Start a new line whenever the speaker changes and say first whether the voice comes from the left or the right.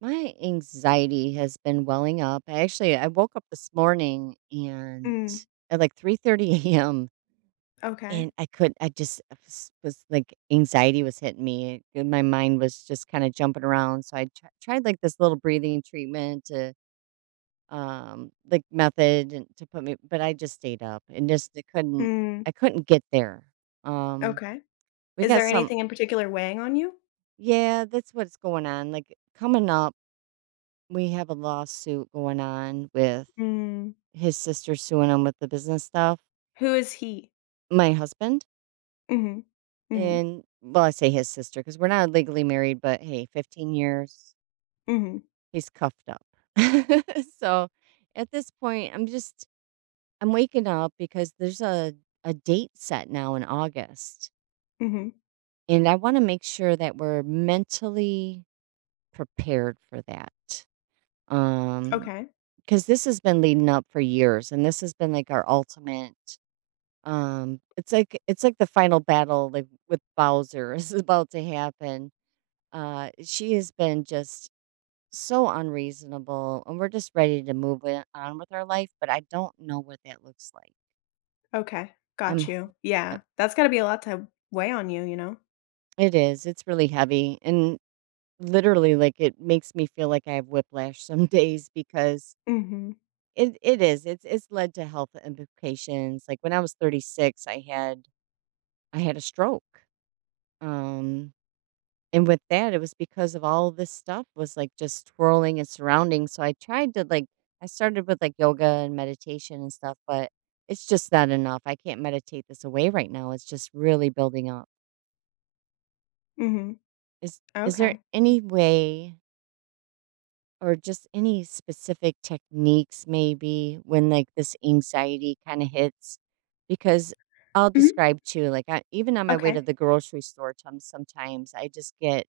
right: My anxiety has been welling up. I woke up this morning and
left: Mm,
right: at like 3:30 a.m.
left: okay.
right: and I just was like anxiety was hitting me. And My mind was just kind of jumping around. So I tried like this little breathing treatment to like method and to put me, but I just stayed up and just
left: Mm,
right: I couldn't get there. Um
left: okay.
right: we
left: Is
right: got
left: there
right: some
left: anything in particular weighing on you?
right: yeah, that's what's going on. Like coming up, we have a lawsuit going on with
left: Mm.
right: his sister suing him with the business stuff.
left: Who is he?
right: My husband,
left: Mhm. Mhm.
right: and well, I say his sister because we're not legally married, but hey, 15 years,
left: Mhm.
right: he's cuffed up. So at this point, I'm just I'm waking up because there's a date set now in August,
left: Mhm.
right: and I want to make sure that we're mentally prepared for that. Um,
left: Okay.
right: because this has been leading up for years, and this has been like our ultimate. It's like the final battle, like, with Bowser, is about to happen. She has been just so unreasonable, and we're just ready to move it on with our life, but I don't know what that looks like.
left: Okay.
right: I'm
left: Got you.
right: uh,
left: Yeah. That's gotta be a lot to weigh on you, you know?
right: it is, it's really heavy, and literally, like, it makes me feel like I have whiplash some days because
left: Mhm.
right: it is, it's led to health implications, like, when I was 36, I had a stroke, um and with that, it was because of all this stuff was, like, just twirling and surrounding, so I tried to, like, I started with, like, yoga and meditation and stuff, but it's just not enough. I can't meditate this away right now. It's just really building up.
left: Mhm.
right: Is there
left: Okay.
right: any way or just any specific techniques maybe when, like, this anxiety kinda hits? Because I'll
left: Mhm.
right: describe too, like, I even on my way to
left: Okay.
right: the grocery store tom sometimes I just get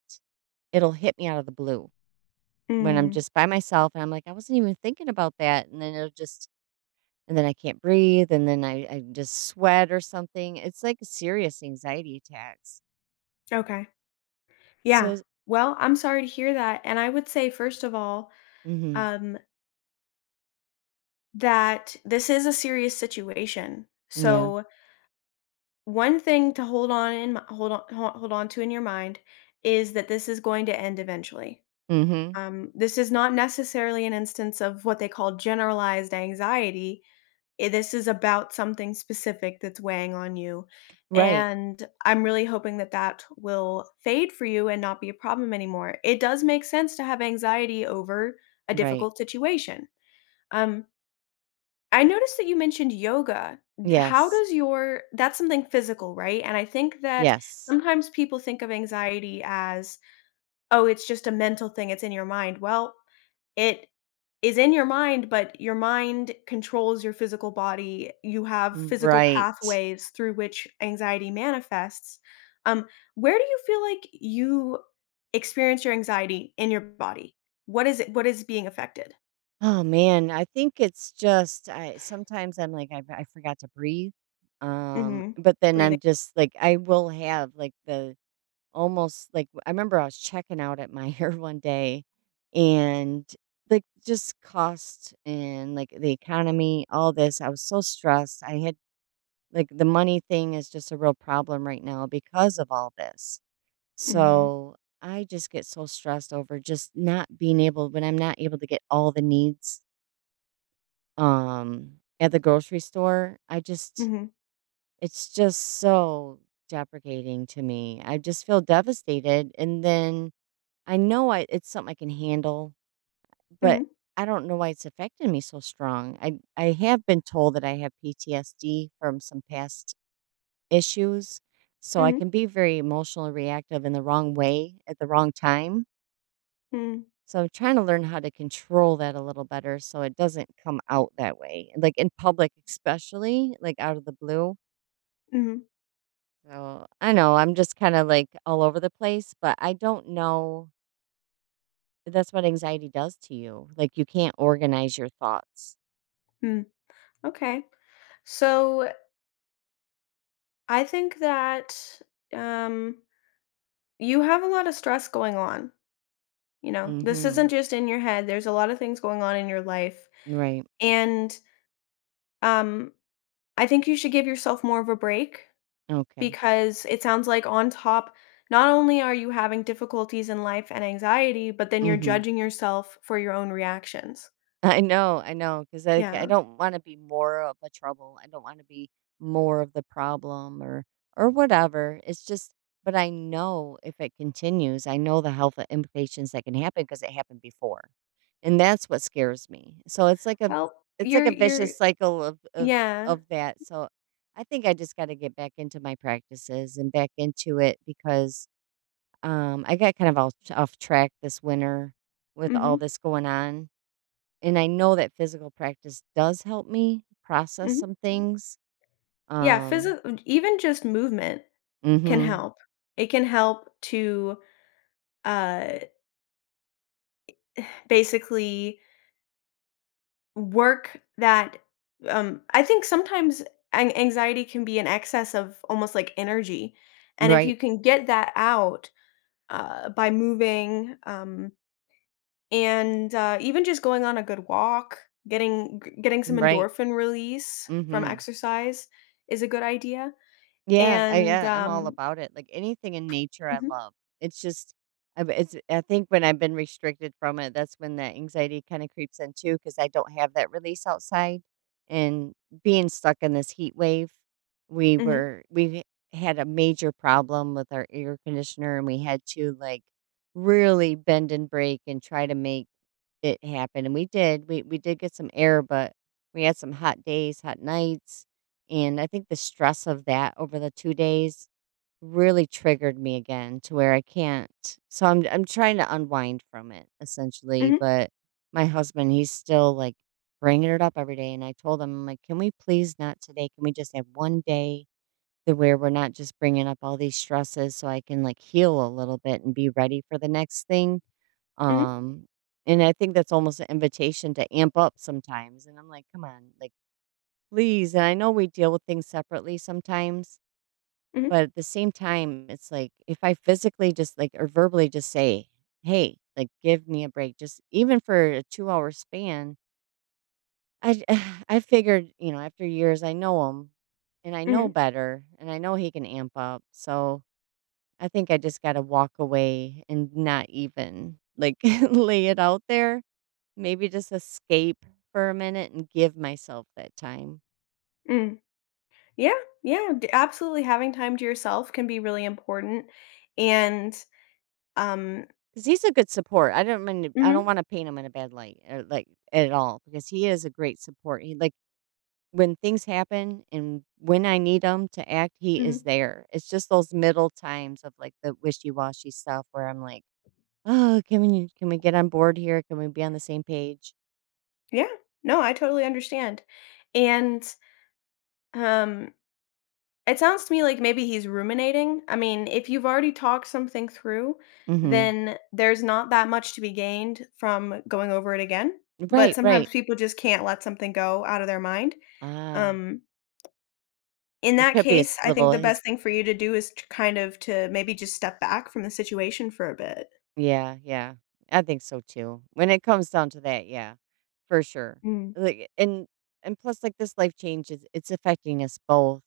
right: it'll hit me out of the blue. When I'm
left: Mm,
right: just by myself and I'm like, I wasn't even thinking about that. And then it'll just, and then I can't breathe. And then I just sweat or something. It's like serious anxiety attacks.
left: okay. Yeah.
right: So,
left: Well, I'm sorry to hear that, and I would say, first of all,
right: mm-hmm,
left: um, that this is a serious situation.
right: yeah.
left: So one thing to hold on in m hold on ho hold on to in your mind is that this is going to end eventually.
right: Mm-hmm.
left: This is not necessarily an instance of what they call generalized anxiety. This is about something specific that's weighing on you,
right: Right.
left: and I'm really hoping that that will fade for you and not be a problem anymore. It does make sense to have anxiety over a
right: Right.
left: difficult situation. Um, I noticed that you mentioned yoga. How
right: Yes.
left: does your— that's something physical, right? And I think that
right: Yes.
left: sometimes people think of anxiety as, oh, it's just a mental thing, it's in your mind. Well, it is in your mind, but your mind controls your physical body. You have physical
right: Right.
left: pathways through which anxiety manifests. Um, where do you feel like you experience your anxiety in your body? What is it? What is being affected?
right: Oh man, I think it's just I sometimes I'm like I forgot to breathe.
left: Hmm.
right: But then
left: Breathing.
right: I'm just like I will have like the almost like I remember I was checking out at my hair one day and like just cost and like the economy, all this. I was so stressed. I had like the money thing is just a real problem right now because of all this.
left: Hmm.
right: So I just get so stressed over just not being able when I'm not able to get all the needs um at the grocery store. I just
left: Hmm.
right: it's just so deprecating to me. I just feel devastated, and then I know I it's something I can handle, but
left: Hmm.
right: I don't know why it's affecting me so strong. I have been told that I have PTSD from some past issues, so I
left: Mhm,
right: can be very emotionally reactive in the wrong way at the wrong time.
left: mhm,
right: So I'm trying to learn how to control that a little better so it doesn't come out that way. Like in public especially, like out of the blue.
left: mhm,
right: So I know I'm just kind of like all over the place, but I don't know. That's what anxiety does to you. Like, you can't organize your thoughts.
left: mhm. Okay. So I think that um, you have a lot of stress going on. You know, this isn't
right: Mhm.
left: just in your head. There's a lot of things going on in your life,
right: Right.
left: and um, I think you should give yourself more of a break
right: Okay.
left: because it sounds like on top, not only are you having difficulties in life and anxiety, but then you're
right: Mhm.
left: judging yourself for your own reactions.
right: I know because I
left: Yeah.
right: don't wanna be more of a trouble. I don't wanna be more of the problem or whatever. It's just but I know if it continues, I know the health implications that can happen because it happened before. And that's what scares me. So
left: Well,
right: it's like
left: you're
right: a
left: you're
right: vicious cycle of
left: yeah.
right: of that. So I think I just got to get back into my practices and back into it because I got kind of off track this winter with all
left: Mhm.
right: this going on. And I know that physical practice does help me process
left: Mhm.
right: some things.
left: Yeah,
right: Um
left: physical. Even just movement can
right: mhm.
left: help. It can help to, uh, basically work that, I think sometimes an anxiety can be an excess of almost like energy, and if
right: Right.
left: you can get that out, by moving, and, even just going on a good walk, getting g getting some
right: Right.
left: endorphin release from
right: Mhm.
left: exercise is a good idea,
right: Yeah, I
left: and,
right: yeah, I'm all about it. Like anything in nature I
left: Mhm,
right: love. It's just I b it's I think when I've been restricted from it, that's when that anxiety kinda creeps in too, because I don't have that release outside, and being stuck in this heat wave, we
left: mhm,
right: were we had a major problem with our air conditioner, and we had to, like, really bend and break and try to make it happened, and we did. We did get some air, but we had some hot days, hot nights, and I think the stress of that over the 2 days really triggered me again to where I can't so I'm trying to unwind from it essentially,
left: mhm,
right: but my husband, he's still, like, bringing it up every day, and I told him, I'm like, "Can we please not today? Can we just have 1 day to where we're not just bringing up all these stresses so I can, like, heal a little bit and be ready for the next thing?"
left: mhm,
right: Um, and I think that's almost an invitation to amp up sometimes, and I'm like, "Come on, like, please," and I know we deal with things separately sometimes,
left: mhm.
right: but at the same time, it's like, if I physically just, like, or verbally just say, "Hey, like, give me a break," just even for a two-hour span, I I figured, you know, after years, I know him, and I know
left: Mhm,
right: better, and I know he can amp up, so I think I just gotta walk away and not even, like, lay it out there. Maybe just escape for a minute and give myself that time.
left: mm. Yeah, yeah, d absolutely, having time to yourself can be really important, and, um
right: Cause he's a good support. I
left: mhm,
right: don't wanna paint him in a bad light, or, like, at all, because he is a great support. He like, when things happen and when I need him to act, he is
left: mhm,
right: there. It's just those middle times of, like, the wishy-washy stuff where I'm like, "Oh, can we get on board here? Can we be on the same page?"
left: yeah, no, I totally understand, and, um, it sounds to me like maybe he's ruminating, I mean, if you've already talked something through,
right: Mhm.
left: then there's not that much to be gained from going over it again, but
right: Right,
left: sometimes
right: right.
left: people just can't let something go out of their mind,
right: Ah,
left: um In
right: it
left: that
right: could be
left: case,
right: his
left: I think
right: little
left: the
right: his
left: best thing for you to do is to kind of to maybe just step back from the situation for a bit.
right: yeah, yeah. I think so too. When it comes down to that, yeah. For sure.
left: Mm,
right: Like and plus like this life change is it's affecting us both,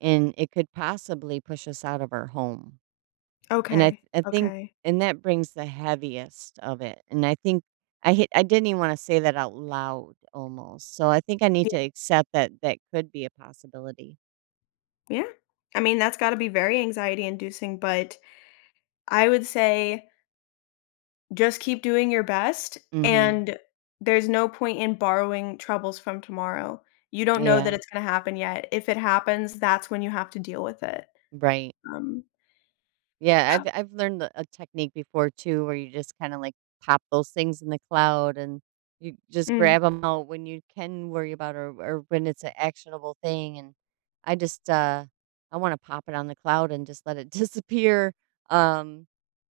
right: and it could possibly push us out of our home. And I
left: okay,
right: I think
left: okay.
right: and that brings the heaviest of it. And I think I didn't even want to say that out loud almost. So I think I need
left: Yeah.
right: to accept that that could be a possibility.
left: Yeah. I mean, that's gotta be very anxiety inducing, but I would say just keep doing your best,
right: Mhm.
left: and there's no point in borrowing troubles from tomorrow. You don't know that
right: Yeah.
left: it's gonna happen yet. If it happens, that's when you have to deal with it.
right: Right.
left: Um
right: Yeah, I've I've learned a technique before too, where you just kinda, like, pop those things in the cloud, and you just
left: Mm,
right: grab them out when you can worry about or when it's an actionable thing, and I just, I wanna pop it on the cloud and just let it disappear, um,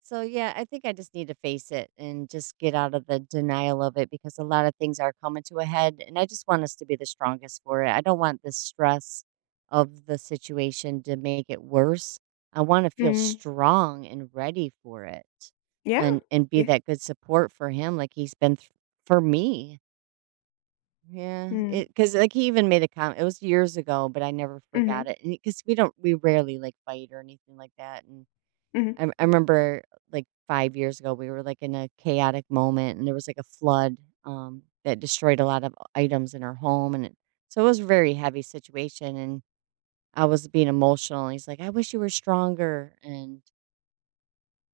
right: so, yeah, I think I just need to face it and just get out of the denial of it because a lot of things are coming to a head, and I just want us to be the strongest for it. I don't want the stress of the situation to make it worse. I wanna feel
left: mhm.
right: strong and ready for it
left: Yeah.
right: and be
left: Yeah.
right: that good support for him like he's been th for me. Yeah,
left: Mm.
right: because like, he even made a comment. It was years ago, but I never forgot
left: Mhm,
right: it, and because we don't we rarely, like, fight or anything like that, and
left: mhm.
right: I remember, like, 5 years ago, we were, like, in a chaotic moment, and there was, like, a flood, that destroyed a lot of items in our home, and it so it was a very heavy situation, and I was being emotional, and he's like, "I wish you were stronger," and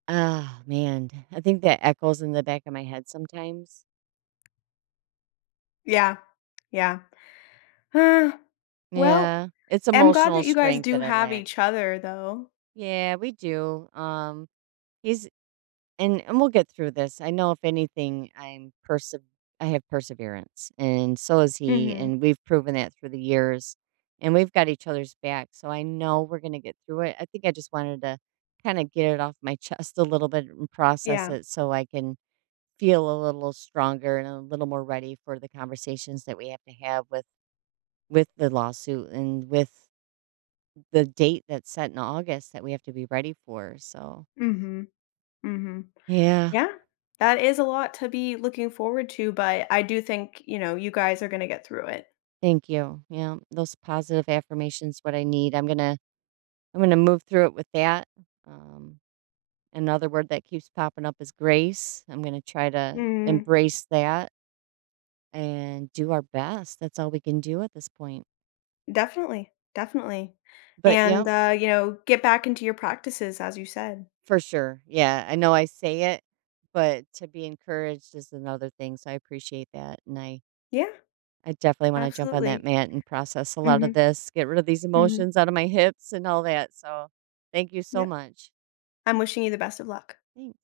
right: oh man, I think that echoes in the back of my head sometimes.
left: Yeah. Yeah. Well,
right: Yeah, it's
left: I'm glad
right: emotional
left: that you guys
right: strength
left: do
right: that I
left: have
right: lack.
left: each other, though.
right: Yeah, we do. He's and we'll get through this. I know if anything, I have perseverance, and so is he,
left: Mhm.
right: and we've proven that through the years, and we've got each other's back. So I know we're gonna get through it. I think I just wanted to kind of get it off my chest a little bit and process
left: Yeah.
right: it, so I can feel a little stronger and a little more ready for the conversations that we have to have with the lawsuit and with the date that's set in August that we have to be ready for. So,
left: Mhm. Mhm.
right: yeah,
left: Yeah. That is a lot to be looking forward to, but I do think, you know, you guys are gonna get through it.
right: thank you. Yeah, those positive affirmations what I need. I'm going to move through it with that. Um Another word that keeps popping up is grace. I'm going to try to
left: Mm.
right: embrace that and do our best. That's all we can do at this point.
left: Definitely. Definitely.
right: But yeah,
left: And, you know, get back into your practices, as you said.
right: for sure. Yeah, I know I say it, but to be encouraged is another thing, so I appreciate that, and
left: Yeah.
right: I definitely wanna jump on that
left: Absolutely.
right: mat and process a lot of
left: Mhm.
right: this, get rid of these
left: Mhm.
right: emotions out of my hips and all that, so thank you so
left: Yep.
right: much.
left: I'm wishing you the best of luck.
right: Thanks.